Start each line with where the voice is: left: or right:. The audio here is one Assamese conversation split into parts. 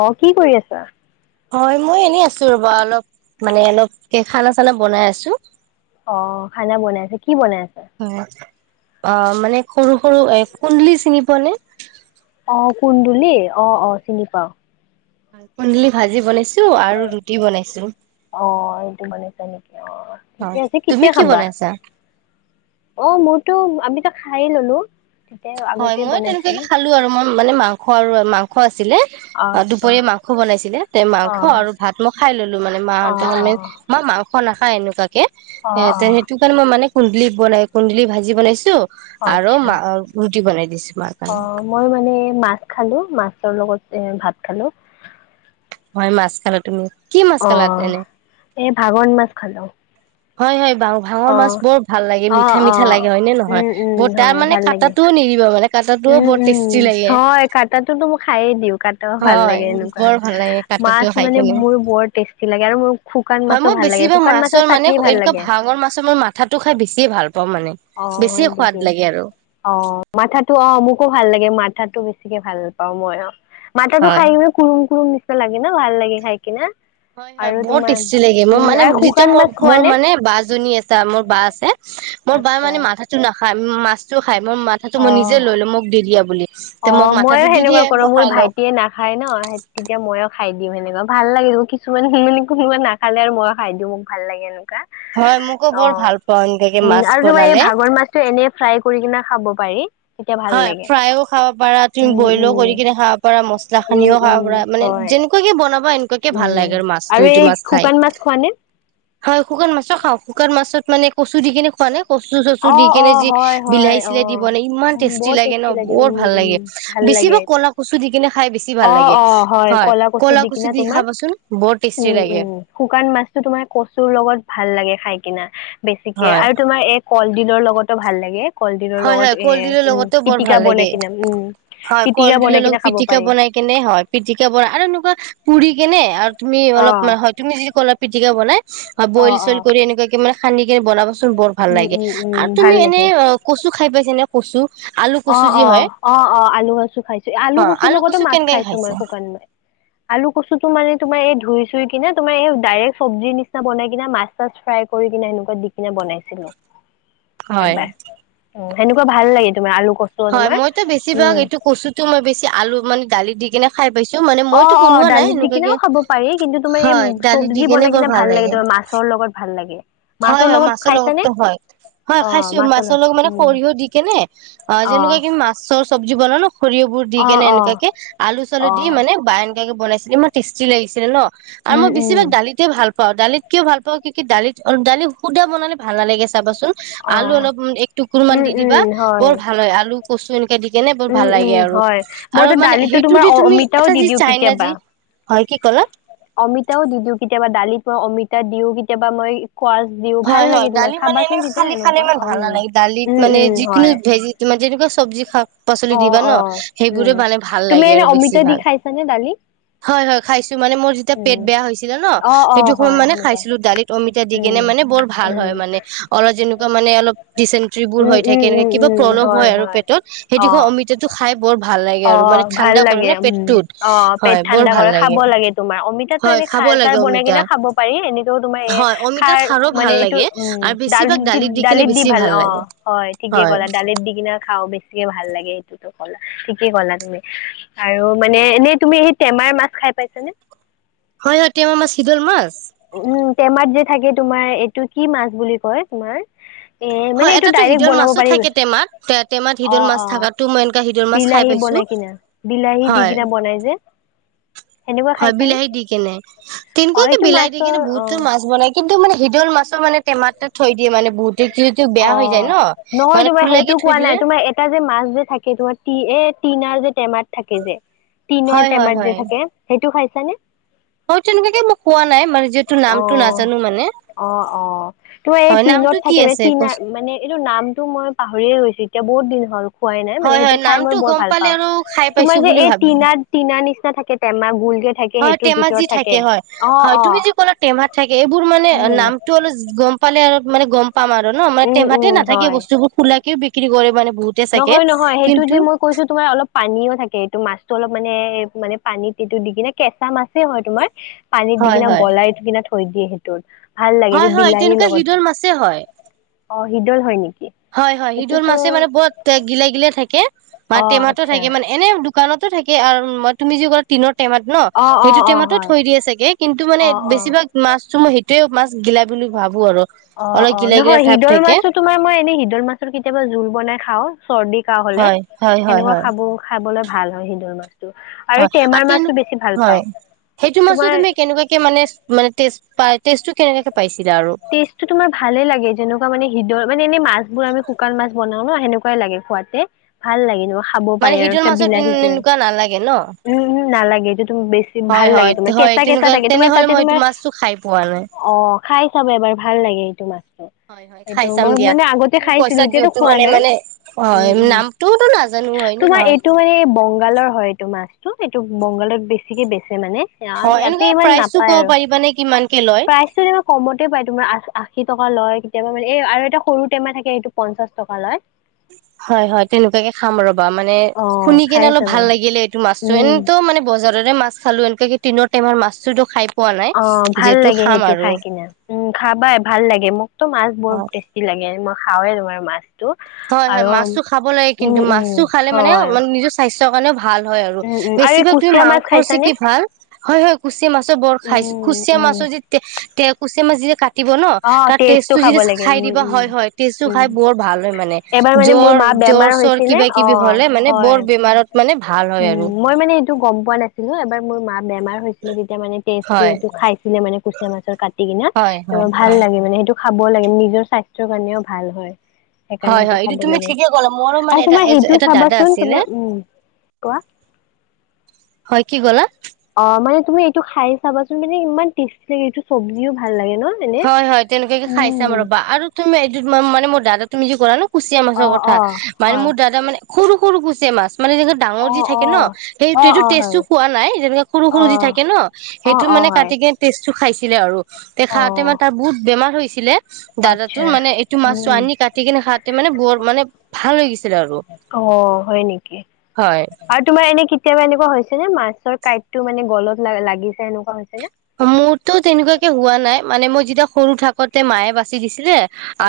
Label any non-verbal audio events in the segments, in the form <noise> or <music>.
left: অঁ কি কৰি আছা?
right: হয় মই এনেই আছো ৰবা, অলপ মানে অলপ খানা চানা বনাই আছো।
left: অ খানা বনাই আছা, কি বনাই আছা?
right: হয় অ মানে সৰু সৰু এ কুন্দলি চিনি পোৱা নে?
left: অ কুন্দুলি? অ অ চিনি পাওঁ।
right: কুন্দলি ভাজি বনাইছো আৰু ৰুটি বনাইছো।
left: অঁ এইটো বনছা নেকি অঁ, ঠিকে
right: হয়।
left: আছে
right: তুমি
left: কেতিয়া
right: কি
left: খাবা?
right: বনাইছা?
left: অ মোৰতো আমি ত খায়ে ললো।
right: হয়
left: আগতে
right: মই
left: বনাইছিলো
right: তেনেকাকে খালো আৰু মই মানে মাংস আৰু মাংস আছে ছিলে
left: আচ্ছা
right: দুপৰীয়া মাংস বনাইছিলে তে মাংস
left: অ',
right: আৰু ভাত মই খায় ললো মানে, মাহঁতৰ
left: অ',
right: কাৰণে
left: অ'।
right: মা <unintelligible> খ লাখা এনেকুৱাকে এ
left: অ',
right: তে
left: অ',
right: সেইটো কাৰণে মই মানে কুন্দুলি বনাই কুন্দলি ভাজি বনাইছো। আৰু
left: আচ্ছা।
right: মা অ
left: অ মই মানে মাছ খালো মাছ ৰ লগত এ ভাত খালো।
right: হয়, মাছ খালো। তুমি? কি মাছ খালা
left: অঁ
right: এনে
left: এই ভাগন মাছ খালুঙ।
right: হয়, হয়। ভাঙৰ মাছ বৰ ভাল লাগে,
left: অ',
right: মিঠা, মিঠা
left: অ',
right: লাগে হয়নে নহয়?
left: উম, উম,
right: বৰ তাৰ
left: হয়
right: মানে
left: ভাল লাগে।
right: কাটাটোও নিদিব মানে কাটাটোও
left: উম,
right: বৰ
left: উম,
right: টেষ্টি লাগে
left: হয়, কাটাটোতো মই খায়ে দিওঁ, কাটাও ভাল
right: হয়
left: লাগে এনেকুৱা।
right: বৰ ভাল লাগে কাটাটো
left: মাছ
right: খাই
left: মানে
right: কেনে
left: মোৰ বৰ টেষ্টি লাগে, আৰু মোৰ শুকান
right: হয়
left: মাছো
right: মই
left: ভাল লাগে,
right: বেছিভাগ
left: শুকান মাছৰ
right: মানে
left: চাটনি ভাল
right: এনেকুৱা
left: লাগে
right: ভাঙৰ মাছ মই মাথাটো খাই বেছিয়ে ভাল পাওঁ মানে।
left: অ
right: বেছিয়ে
left: হয়
right: সোৱাদ
left: নেকি?
right: লাগে আৰু
left: অ মাথাটো অ মোকো ভাল লাগে। মাথাতো বেছিকে ভাল পাও মই অ। মাথাটো
right: হয়
left: খাইওৱে কুম কুম লাগে ন ভাল লাগে খাই কিনে।
right: হয় হয়
left: আৰু
right: বৰ
left: তোমাৰ
right: টেষ্টি লাগে মোৰ
left: উম
right: মানে
left: আৰু
right: যেতিয়া
left: শুকান
right: মোৰ
left: মাছ খোৱা
right: মোৰ
left: নে
right: মানে বা জনী আছে মোৰ বা আছে। মোৰ বা
left: আচ্ছা
right: মানে মাথাটো নাখায় মাছটো খাই মোৰ মাথাটো মই
left: অ
right: নিজে লৈ লো মোক দি দিয়া বুলি। তে
left: অ
right: মোক মাথাটো
left: মইয়ো
right: দি
left: সেনেকুৱা
right: দিয়ে
left: কৰো
right: মই
left: মোৰ
right: খাই লওঁ
left: ভাইটিয়ে নাখায় ন তেতিয়া মইয় খাই দিওঁ। সেনেকুৱা ভাল লাগে কিছুমান <unintelligible> নাখালে মইয় খাই দিওঁ মোক ভাল লাগে এনে কা
right: হয় মোকো
left: অ
right: বৰ ভাল পাওঁ এনেকাকে
left: উম
right: মাছ
left: আৰু তোমাৰ এই
right: বনালে
left: ভাগৰ মাছটো এনে ফ্ৰাই কৰি কিনে খাব পাৰি। তেতিয়া ভাল
right: হয়
left: লাগে
right: ফ্ৰায়ো খাব পাৰা তুমি
left: উম
right: বইলো
left: উম
right: কৰি কিনে খাব পাৰা মছলা হানিও
left: উম উম
right: খাব পাৰা মানে
left: হয়
right: যেনেকুৱা কি বনাবা এ ককে ভাল
left: উম
right: লাগে আৰু মাছটো এইটো
left: এই
right: মাছ খাই।
left: শুকান মাছ খোৱা নে
right: হয় শুকান মাছো খাও। শুকান মাছত মানে কচু দি কেনে খুৱোৱা নে? কচু চচু
left: অ
right: দি
left: অ
right: কেনে যি
left: হয় হয়
right: বিলাহী
left: অ
right: চিলাহ দিব নে ইমান
left: উম
right: টেষ্টি
left: বহুত
right: লাগে ন বৰ
left: উম
right: ভাল
left: উম
right: লাগে
left: ভাল
right: বেছি
left: লাগে
right: বা
left: এইটো
right: কলা কচু দি কিনে খাই বেছি ভাল লাগে। হয়, ক'লা কচু দি খাবাচোন বৰ টেষ্টি লাগে।
left: যে তোমাৰ কচুৰ লগত ভাল লাগে খাই। কিনা বেছিকে
right: হয়
left: আৰু তোমাৰ এই কলডিলৰ লগতো ভাল লাগে। কলডিলৰ
right: হয় হয়
left: লগত এ
right: কলডিলৰ
left: উম,
right: লগতো বৰ ভাল
left: পিতিকা
right: লাগে
left: বনাই কিনে উম,
right: হয়
left: পিতিকা
right: কলডিলৰ
left: বনাই
right: লগত
left: কিনে খাব
right: পিটিকা
left: পাৰি।
right: বনাই কেনে হয় পিতিকা বৰা আৰু এনেকুৱা পুৰি কেনে আৰু তুমি
left: অ
right: অলপ মান হয় তুমি যদি কলপ পিটিকা বনাই অ, বইল চইল কৰি এনেকুৱাকে মানে সানি কে বনাবচোন বৰ ভাল
left: উম
right: লাগে
left: উম উম
right: আৰু
left: ভাল
right: তুমি
left: লাগে
right: এনেই অ, কচু খাই পাইছা নে কচু? আলু কচু
left: অ',
right: যি হয়
left: অ', অ', অ', আলু কচু খাইছো আলু
right: অ
left: কচুৰ লগতো
right: কচু
left: মাছ
right: কেনেকে
left: খাইছো মই
right: খাইছা
left: শুকান মই। আলু, কচুটো মানে তোমাৰ এই ধই চুই কিনে তোমাৰ এই ডাইৰেক্ট চব্জিৰ নিচিনা বনাই কিনে মাছ চাছ ফ্ৰাই কৰি কেনে এনেকোৱা দি কিনে বনাইছিলো।
right: হয়।
left: হেনেকোৱা ভাল লাগে তোমাৰ আলু কচু
right: হয়
left: তোমাৰ
right: মইতো বেছিভাগ
left: উম
right: এইটো কচুতো মই বেছি আলু মানে দালিত দি কিনে খাই পাইছো মানে মইতো
left: অ', অ',
right: বনোৱা নাই
left: দালিত দি
right: এনেকুৱাকে
left: কিনেও খাব পাৰি কিন্তু তুমি এই
right: হয় দালি দি
left: চব্জি
right: কেনে
left: বনাই
right: বৰ
left: কিনে ভাল লাগে তুমি মাছ অৰ লগত ভাল লাগে।
right: হয় -হয়
left: লগত
right: মাছৰ
left: খাইছানে
right: লগততো হয়। হয় খাইছো মাছৰ লগত মানে সৰিয়হ দি কেনে অ, যেনেকোৱাকে মাছৰ চব্জি বনালো সৰিয়হবোৰ দি
left: অ
right: কেনে
left: অ
right: এনেকোৱাকে আলু চালু
left: অ
right: দি মানে বাইন <unintelligible> বনাইছিল ইমান টেষ্টি লাগিছিলে ন' আৰু
left: উম
right: মই
left: উম
right: বেছভাগ দালিতে ভাল পাওঁ দালিত কিয় ভাল পাও কি- কি দালিত দালি সুধা বনালে ভাল নালাগে চাবাচোন
left: অ
right: আলু অলপমান একটুকুৰ মান
left: উম
right: দি
left: উম
right: দিবা
left: হয়
right: বৰ ভাল হয় আলু কচু এনে <unintelligible> দি কেনে বৰ
left: উম
right: ভাল
left: উম
right: লাগে
left: হয়
right: আৰু-আৰু
left: মইতো
right: মানে
left: দালিতো
right: হেইটো
left: তোমাৰ
right: দি
left: অ
right: তুমি
left: অমিতাও
right: এটা
left: দি
right: যি
left: দিওঁ
right: চাই না
left: কেতিয়াবা
right: যি হয় কি ক'লা
left: অমিতাও দি দিও কেতিয়াবা দালিৰ পৰা অমিতা দিও কেতিয়াবা মই -
right: হয় - হয় দালি মানে এনেে
left: তেতিয়া
right: খালি খালে
left: এনেকুৱা
right: ইমান ভাল
left: উম
right: নালাগে দালিত
left: উম
right: মানে
left: উম
right: যিকোনো
left: হয়
right: ভেজি ত - যেনেকোৱা চবজি খাওঁ - শাক পাচলি
left: অ
right: দিবা ন
left: অ উম
right: সেইবোৰে বানে ভাল
left: তুমি
right: লাগে
left: এনে
right: আৰু বেছি
left: অমিতা দি
right: ভাগ।
left: খাইছানে দালি
right: হয় - হয় - হয় খাইছো মানে মোৰ যেতিয়া পেট
left: উম,
right: বেয়া হৈছিলে ন
left: অ', অ',
right: সেইটো সময়
left: হয়
right: মানে
left: সেনেকুৱাই
right: খাইছিলো দালিত অমিতা দি কেনে
left: উম,
right: মানে বৰ - ভাল
left: উম।
right: হয় মানে অলপ যেনেকুৱা মানে অলপ - ডিচেনটেৰি বোৰ
left: উম,
right: হৈ
left: উম,
right: থাকে
left: উম,
right: কিবা
left: উম,
right: প্ৰলম হয় আৰু পেটত
left: অ',
right: অমিতাটো খাই বৰ -
left: অ, ভাল লাগে উম, অ, পেট
right: হয় বৰ
left: ঠাণ্ডা
right: ভাল
left: কৰে খাব লাগে তোমাৰ অমিতাটো
right: হয়
left: এনে খা
right: খাব
left: সাৰ চাৰ
right: লাগে
left: বনাই
right: অমিতা
left: কিনে খাব পাৰি এনেকও তোমাৰ এ
right: হয় অমিতা
left: সাৰ
right: খাৰো
left: মানে
right: ভাল
left: এইটো
right: লাগে
left: উম
right: আৰু বেছিভাগ
left: দালিত দি-
right: কিনে
left: দালিত দি
right: বেছি
left: ভাল অ,
right: লাগে
left: হয় ঠিকে ক'লা দালিত দি কিনে খাও বেছিয়ে ভাল লাগে হেইটোতো। কলা ঠিকেই কলা তুমি আৰু মানে এনেই তুমি সেই টেমাৰ মাছ খাই পাইছানে?
right: হয় হয় টেমা মাছ শিদল মাছ।
left: উম টেমাত যে থাকে তোমাৰ এইটো কি মাছ বুলি কয় তোমাৰ? এ মানে
right: হয়
left: এইটো
right: এটা
left: ডাইৰেক্ট
right: হিদল
left: বনাব
right: মাছো
left: পাৰি
right: টেমাত তে টেমাত
left: অ
right: হিদল মাছ
left: অ
right: থকাতো মই এনেকা হিদৰ মা -
left: বিলাহী বনাই কিনা বিলাহী দি কিনে বনাই যে? সেনেকুৱা
right: হয়
left: খাইছানে
right: বিলাহী দি কেনে
left: অ
right: কেনকোৱাকে
left: এইটো
right: বিলাহী দি
left: মাছৰ
right: কেনে
left: অ
right: বহুতে মাছ বনাই - কিন্তু মানে সিদল মাছ মানে টমাতে থৈ দিও বহুত -
left: অ, নহয় তোমাৰ
right: খোলাকে
left: সেইটো
right: থৈ
left: কোৱা
right: দিলে
left: নাই তোমাৰ এটা যে মাছ যে থাকে তোমাৰ টি এত - টিনা যে টেমাত থাকে যে টিনৰ
right: হয় হয়
left: টেমাত
right: হয়
left: যে থাকে সেইটো খাইছনে?
right: হয় তেনেকুৱাকে মোক কোৱা নাই
left: অ
right: নামটো নাজানো মানে।
left: অ, অ তোমা এই
right: হয়
left: টিনত
right: নামটো কি
left: থাকে
right: আছে কচ
left: মানে তি - এইটো নামটো মই পাহৰিয়ে গৈছো এতিয়া বহুত দিন হ'ল। খোৱাই নাই মানে
right: হয়
left: হেইটো
right: হয়
left: খাই মই
right: নামটো
left: বৰ
right: গম
left: ভাল
right: পালে
left: পাওঁ।
right: আৰু খাই
left: তোমাৰ
right: পাইছো
left: যে
right: বুলি
left: এই
right: ভাব
left: টনা টনা নিচ - তাতে থাকে টেমা গুল।
right: হয় টেমা যি থাকে হয় হয় তুমি
left: অ'।
right: যি ক'লা টেমাত থাকে এইবোৰ মানে
left: উম,
right: নামটো গম পালে আৰু মানে গম পাম আৰু ন মানে
left: উম,
right: টেমাতে
left: উম,
right: নাথাকে
left: হয়।
right: বস্তুবোৰ খোলাকে বিক্ৰী কৰে মানে -
left: নহয় - নহয় হেইটো যে মই কৈছো তোমাৰ অলপ পানীও থাকে এইটো মাছটো অলপ - মানে - মানে পানীত এইটো দি কিনে কেঁচা মাছেই হয় তোমাৰ পানীত দি
right: হয়
left: কিনে
right: হয়
left: গলাই কি থৈ দিয়ে হেইটো ভাল লাগে
right: হয় হয়
left: বিলাহীৰ
right: তেনেকুৱা
left: লগত
right: হিদল মাছে হয়
left: অ শিদল হয় নেকি?
right: হয় - হয় সিদল
left: এইটোতো
right: মাছেই মানে গিলাই গিলাই থাকে বা
left: অ',
right: টেমাতো
left: আচ্ছা
right: থাকে মানে এনে - দোকানতো থাকে আৰু মই তুমি যি কোৱা টিনত - টেমাত ন
left: অ',
right: সেইটো
left: অ', অ',
right: টেমাতো
left: হয়
right: থৈ দিয়ে চাগে কিন্তু মানে
left: অ', অ'।
right: বেছিভাগ মাছটো মই হেক - তেঁও মাছ গিলাই বুলি ভাবো আৰ -
left: অ, অ নহয় শিদল মাছো তোমাৰ মই এনে শিদল মাছৰ কেতিয়াবা জোল বনাই খাও। চৰ্দি কাঁহ হলে
right: হয় হয় হয়
left: হেনেকোৱা
right: হয়
left: খাবও খাবলে ভাল হয় হিদল মাছ।
right: হয় আৰু হয় সেইটো মাছো
left: তোমাৰ
right: তুমি কেনেকুৱাকে মানে মানে তেজ পাই টেষ্টো কেনেকে
left: টেষ্টটো তোমাৰ ভালে লাগে যেনেকুৱা মানে হৃদৰ মানে এনে মাছ বোৰ আমি শুকান মাছ বন ন সেনেকুৱাই লাগে খুৱতে ভাল লাগে ন খাব
right: মানে
left: পাৰি আৰু
right: সিটোৰ
left: এ
right: মাছত
left: বিলাহী চিলাই
right: তেনেকুৱা নালাগে ন
left: উম উম নালাগে এইটো তম বেছি ভাল
right: হয়
left: লাগে
right: হয়
left: তোমাক
right: হয়
left: কেঁচা কেঁচা
right: তেনেকুৱা
left: থাকে তোমাৰ
right: তেনেহলে
left: তাতে
right: মই এইটো
left: তোমাৰ
right: মাছটো খাই পোৱা নাই
left: অ খাই চাব এবাৰ ভাল লাগে এইটো মাছ
right: হয় হয়
left: সটো
right: খাই চাম
left: মই
right: দিয়া
left: মানে আগতে
right: তুমি
left: খাইছিলো
right: কৈছা
left: এতিয়াতো
right: যিহেতু
left: খোৱা
right: মানে
left: নাই
right: মানে হয়
left: উম উম
right: নামটোওতো নাজানো হয় নে
left: তোমাৰ
right: নহয়
left: এইটো মানে বংগালৰ হয় এইটো মাছটো এইটো বংগালত বেছিকে বেচছে মানে
right: হয়
left: ইয়াতে
right: এনেকুৱা
left: ইমান
right: প্ৰাইচটো
left: নাপায়
right: ক'ব
left: আৰু
right: পাৰিবানে কিমানকে লয়
left: প্ৰাইজটো এ কমত বাই তোমাৰ আশ আশী টকা লয় কেতিয়াবা মানে এ আৰু এটা সৰু টেমা থাকে সেইটো পঞ্চাশ টকা লয় <inaudible>
right: হয় হয় তেনেকুৱাকে খাম ৰবা মানে
left: অ
right: শুনি কেনে
left: খাই
right: অলপ
left: চাবা
right: ভাল লাগিলে এইটো মাছতটো
left: উম
right: এনেও মানে বজাৰত মাছ খালো এনেকুৱা কে টিনৰ টেমা মাছতো খাই পোৱা নাই
left: অ ভাল
right: যিহেতু
left: লাগে
right: খাম
left: সেইটো
right: আৰু
left: খাই কিনে উম খাবাই ভাল লাগে মোকতো মাছ বৰ
right: হয়
left: টেষ্টি লাগে খাওে তোমাৰ মাছটো
right: হয় হয়
left: আৰু
right: মাছো খাব লাগে
left: উম
right: কিন্তু
left: উম
right: মাছো খালে মানে
left: হয়
right: মানে নিজৰ স্বাস্থ্যৰ কাৰণেও ভাল হয় আৰু
left: উম উম আৰু এই
right: বেছিভাগ তুমি
left: কুচিয়া মাছ
right: মাংসৰ
left: খাইছানে
right: চেকি ভাল
left: উম উম
right: মাছ কুচিয়া মাছ যেতিয়া কাটিব ন
left: অ
right: তাৰ
left: টেষ্টটো
right: টজটো
left: খাব
right: যেদি
left: লাগে
right: খাই
left: উম
right: দিবা
left: উম
right: হয় হয় টেজটো
left: উম
right: খাই বৰ ভাল হয় মানে
left: এবাৰ মানে মোৰ
right: জ্বৰ
left: মা
right: জ্বৰ
left: বেমাৰ
right: চৰ
left: হৈছিলে
right: কিবা
left: অ
right: কিবি হ'লে মানে
left: হয়
right: বৰ বেমাৰত মানে ভাল হয়
left: উম,
right: আৰু
left: মই মানে এইটো গম পোৱা নাছিলো এবাৰ মোৰ মা বেমাৰ হৈছিলে তেতিয়া মানেষ্টটো
right: হয়
left: এইটো খাইছিলে মানে কুচিয়া মাছৰ কাটি কিনে
right: হয় হয়
left: ভাল
right: হয়
left: লাগে মানে সেইটো খাব লাগে নিজৰ স্বাস্থ্যৰ কাৰণেও ভাল হয় সেইকাৰণে
right: হয়
left: সেইটো
right: হয় এইটো
left: খাব
right: তুমি
left: লাগে
right: ঠিকে ক'লা মোৰো মানে
left: আৰু
right: এটা
left: তোমাৰ সেইটো
right: এটা দাদা
left: চাবাচোন
right: আছিলে
left: তোমাৰ উম কোৱা
right: হয় কি ক'লা
left: অ মানে তুমি এইটো খাই চাবাচোন মানে ইমান টেষ্টি লাগে এইটো চব্জিও ভাল লাগে ন এনে
right: হয়, হয় তেনেকুৱাকে খাই চাম
left: উম
right: ৰবা আৰু তুমি এইটো মানে মোৰ দাদা তুমি যি কৰা ন কুচিয়া
left: অ
right: মাছৰ কথা
left: অ
right: মানে
left: হয়
right: মোৰ দাদা মানে সৰু সৰু কুচিয়া মাছ মানে যেনে ডাঙৰ
left: অ
right: যি
left: অ
right: থাকে ন সেই
left: অ
right: সেইটো
left: অ হয়
right: টেষ্টো খোৱা নাই তেনেক সৰু
left: অ
right: সৰু যি থাকে ন
left: অ
right: সেইটো মে
left: অ
right: মানে
left: হয়
right: কাটি টেজ টো খাইছে
left: অ',।
right: বহুত বেমাৰ হৈছিলে দাদা তোৰ
left: আচ্ছা
right: মানে এইটো মাছটো
left: উম
right: আনি কাটি কিনে খা মানে বৰ মানে ভাল হৈ গিছে
left: অ', হয় নেকি
right: হয়
left: আৰু তোমাৰ এনে কি কেতিয়াবা এনেকুৱা হৈছে নে মাছৰ কাইটো মানে গলত ল লাগিছে এনেকুৱা হৈছে নে?
right: মোৰতো তেনেকুৱাকে হোৱা নাই মানে মই যেতিয়া সৰু থাকোতে মায়ে বাচি দিছিলে।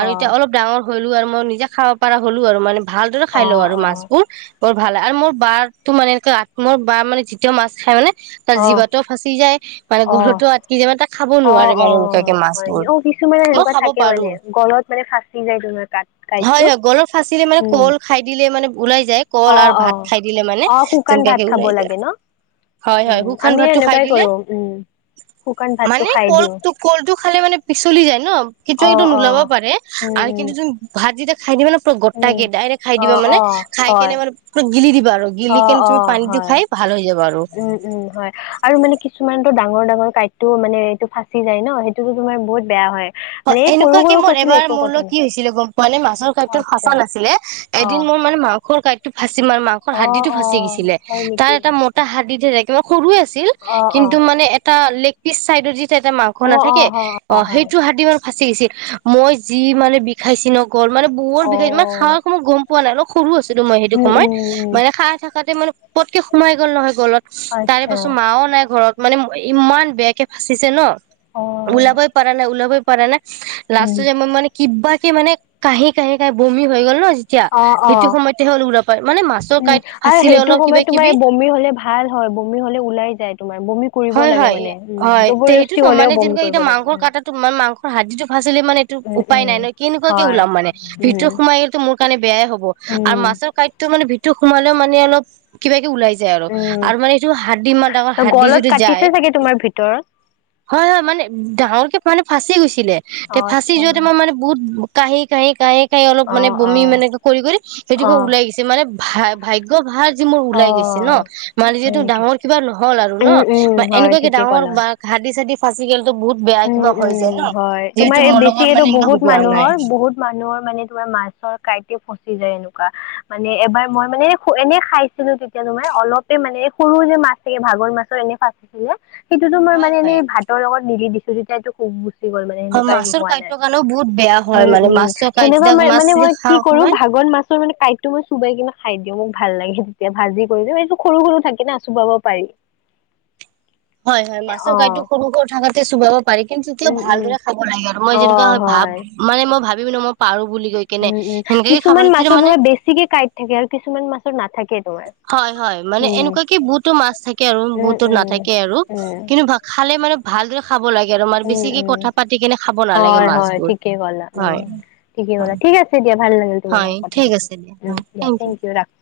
left: অ
right: এতিয়া অলপ ডাঙৰ হলো আৰু মই নিজে খাব পৰাাৰ হ'লো আৰু মানে ভালদৰে খাই
left: অ
right: লওঁ আৰু
left: অ
right: মাছবোৰ বৰ ভাল আৰু মোৰ বা তো মানে এনেক মোৰ বা মানে যেতিয়া মাছ খাই মানে তাৰ জীৱাতো ফাঁচি যায় মানে
left: অ
right: গৰুতো
left: অ
right: আটকি য মান তাক খাব
left: অ
right: নোৱাৰে
left: অ
right: মানুহ লোকাকে মাছ
left: হয় নি
right: বোৰ
left: অ কিছুমানে
right: মই
left: সেনেকুৱা
right: খাব
left: থাকে
right: পাৰো।
left: মানে গলত মানে ফাঁচি যায় তোমাৰ কাট
right: হয়
left: কাঁইটটো
right: হয় গলৰ ফাচিলে মানে
left: উম
right: কল খাই দিলে মানে ওলাই যায় কল
left: অ',
right: আৰু ভাত
left: অ',
right: খাই দিলে মানে
left: অ', শুকান ভাত
right: তেনেকুৱাকে
left: খাব
right: ওলাই যায়
left: লাগে ন।
right: হয় হয়
left: উম,
right: শুকান
left: আমি
right: ভাতটো খাই
left: এনেকুৱাই
right: দিলে
left: কৰো উম। শুকান ভাতটো
right: মানে
left: খাই
right: কল
left: দিওঁ
right: কলটো খালে মানে পিচলি যায় ন,
left: অ
right: কেতিয়াবা
left: অ
right: নোলাব পাৰে
left: উম
right: আৰু
left: উম
right: কিন্তু ভাত যেতিয়া খাই দিবা না পুৰা গোট
left: উম
right: কে ডাইৰেক্ট খাই
left: অ
right: দিবা মানে
left: অ
right: খাই কেনে
left: হয়
right: মানে পুৰা গিলি দিব বাৰ গিলি
left: অ
right: কেনে
left: অ
right: তুমি পানী দি
left: হয়
right: খাই ভাল হৈ যাব।
left: উম, উম হয় আৰু মানে কিছুমান ডাঙৰ ডাঙৰ কটো মানে এইটো ফাচি যায় ন সেইটোতো তোমাৰ বহুত বেয়া হয়। মানে এই সৰু
right: এনেকুৱা কে কি
left: সৰু
right: মোৰ
left: ফচিলে
right: এবাৰ
left: একো
right: মোৰ
left: কথা
right: লগ
left: নাই
right: কি হৈছিলে গম পোৱা নে মাছৰ কাদ
left: আচ্ছা
right: ফাছা নাছিলে
left: অ
right: এদিন মোৰ মানে মাংস কাটো ফাচি ম মাংসৰ
left: অ
right: হাদিটো
left: অ
right: ফাঁচি গৈছিলে
left: হয়
right: তাৰ
left: নেকি
right: এটা মোটা হাদি ধাকে সৰু আছিল
left: অ অ
right: কিন্তু মানে এটা লেগ পিচ চাইযৰ যি এটা মাংস
left: অ অ
right: নাথাকে
left: হ
right: অ',
left: হয়
right: সেইটো হাত মানে ফাচি গৈছিল মই যি মানে বিষাইছ ন। গ'ল মানে বহুত
left: অ
right: বিষাই ইমান সাহখ ময় গম পোৱা নাই অলপ সৰু আছিলো মই সেইটো
left: উম
right: সময়ত
left: উম উম
right: মানে সাহ থাকাতে মানে পতকে সোমাই গ'ল নহয় গলত তাৰে
left: আচ্ছা
right: পাছত মাও নাই ঘৰত মানে ইমান বেয়াকে ফাচিছে ন
left: অ
right: ওলাবই পৰা নাই, ওলাবই পৰা নাই
left: উম
right: লাষ্টত যে মই মানে কিবাকে মানে কাঁহি, কাঁহি, কাঁহি বমি হৈ গ'ল ন। তেতিয়া
left: অ অ
right: সেইটো সময়তেহে ওল পায় মানে মাছৰ
left: উম
right: কাঁইট
left: আৰু
right: ভাচিলে
left: সেইটো
right: অলপ কিবা
left: সময়ত তোমাৰ
right: কিবি
left: বমি হলে ভাল হয় বমি হলে ওলাই যায় তোমাৰ বমি কৰিব
right: হয়
left: লাগে
right: হয়
left: মানে উ
right: হয়
left: জবৰ জস্তি হলেও বমি কৰিব লাগে উ
right: তোমাৰ মাংস হাদ্দীটো ফাচিলে মানে এইটো উপায়
left: উম
right: নাই ন, কেনেকুৱাকে
left: হয়
right: ওলাম মানে
left: উম
right: ভিতৰত সোমাই গলেতো মোৰ কাৰণে বেয়াএ হ'ব। আৰু
left: উম।
right: মাছৰ কাইতটো মানে ভিতৰত সোমালেও মানে অলপ কিবাকে ওলাই যাই। আৰু
left: উম,
right: আৰু মানে এইটো হাড্দী ইমান ডাঙৰ
left: ত'
right: হাড্দী
left: গলত
right: যদি যায়।
left: কাটিছে চাগে তোমাৰ ভিতৰত?
right: হয় হয় মানে ডাঙৰকে মানে ফাঁচি গৈছিলে তে
left: অ',
right: ফাঁচি
left: আচ্ছা,
right: যোৱাতে মই মানে বহুত কাঁহি, কাঁহি, কাঁহি, কাঁহি অলপ মানে
left: অ',
right: বমি
left: অ',
right: মানে কৰি কৰি সেইদোখৰ
left: অ',
right: ওলাই গৈছে মানে ভাগ্য ভাল। যে মোৰ ওলাই গৈছে
left: অ',
right: ন', মানে
left: হয়
right: যিহেতু
left: নেকি?
right: ডাঙৰ কিবা নহ'ল আৰু
left: উম, উম,
right: ন',
left: হয়
right: এনেকুৱাকে
left: ঠিকে
right: ডাঙৰ
left: ক'লা।
right: বা হাৰ্দি চাৰ্দি আজিকালি টো বহুত বেয়া
left: উম,
right: কিবা হৈ যায়
left: উম,
right: ন'।
left: হয়, তোমাৰ
right: যিহেতু
left: এই
right: মোৰ
left: বেছি
right: লগত
left: এইটো
right: মানে এনেকুৱা
left: বহুত
right: হোৱা নাই
left: মানুহৰ বহুত মানুহৰ মানে তোমাৰ মাছৰ কাইট ফচি যায় আৰু মানে এবাৰ মই মানে এনে খাইছিলো তেতিয়া তোমাৰ অলপে মানে সৰু যে মাছৰে ভাত গৰৈ মাছৰ এনে ফচিছিলে সেইটোতো মই
right: হয়
left: মানে এনেই
right: হয়
left: ভাতৰ লগত গিলি দিছো যেতিয়া এইটো খুব গ'ল মানে
right: হয়
left: সেনেকুৱা একো
right: মাছৰ
left: হোৱা নাই,
right: কাঁইটৰ কাৰণেও বহুত বেয়া হয়
left: উম
right: মানে
left: উম,
right: মাছৰ কাঁইট
left: সেনেকুৱা
right: যেতিয়া
left: মই
right: মাছ
left: মানে
right: যেতিয়া
left: মই কি
right: খাওঁ
left: কৰো
right: মই
left: ভাগৰ মাছৰ মানে কাইটতো মই চোবাই কিনে খাই দিওঁ। ভাল লাগে তেতিয়া ভাজি কৰিলে এইটো সৰু সৰু থাকে না চুবাব পাৰি।
right: হয়, হয়
left: অ
right: মাছৰ কাইটো সৰু সৰু থাকাতে চোবাব পাৰি কিন্তু তেতিয়াও
left: উম উম
right: ভালদৰে খাব লাগে আৰু মই
left: অ
right: যেনেকুৱা ভাৱ
left: হয়
right: মানে মই ভাবি পিনে মই পাৰোঁ।
left: উম, উম কিছুমান মাছৰ ধৰা বেছিকে কাইট থাকে আৰু কিছুমান মাছৰ নাথাকে। তোমাৰ
right: হয়, হয় মানে
left: উম
right: এনেকুৱাকে বহুতো মাছ থাকে আৰু
left: উম
right: বহুতৰ
left: উম
right: নাথাকে আৰু
left: উম
right: কিন্তু ভাষা মানে মানে ভালদৰে খাব লাগে আৰু আমাৰ
left: উম
right: বেছিকে
left: উম
right: কথা পাতি কেনে খাব নালাগে
left: হয় হয়
right: মাছবোৰ
left: ঠিকেই ক'লা
right: হয়
left: উম ঠিকেই
right: হয়।
left: ক'লা ঠিক আছে দিয়া ভাল লাগিল তোমাৰ
right: হয়,
left: লগত কথা
right: ঠিক
left: পাতি
right: আছে দিয়া
left: উম
right: হয়
left: দিয়া থেংক ইউ ৰাখো।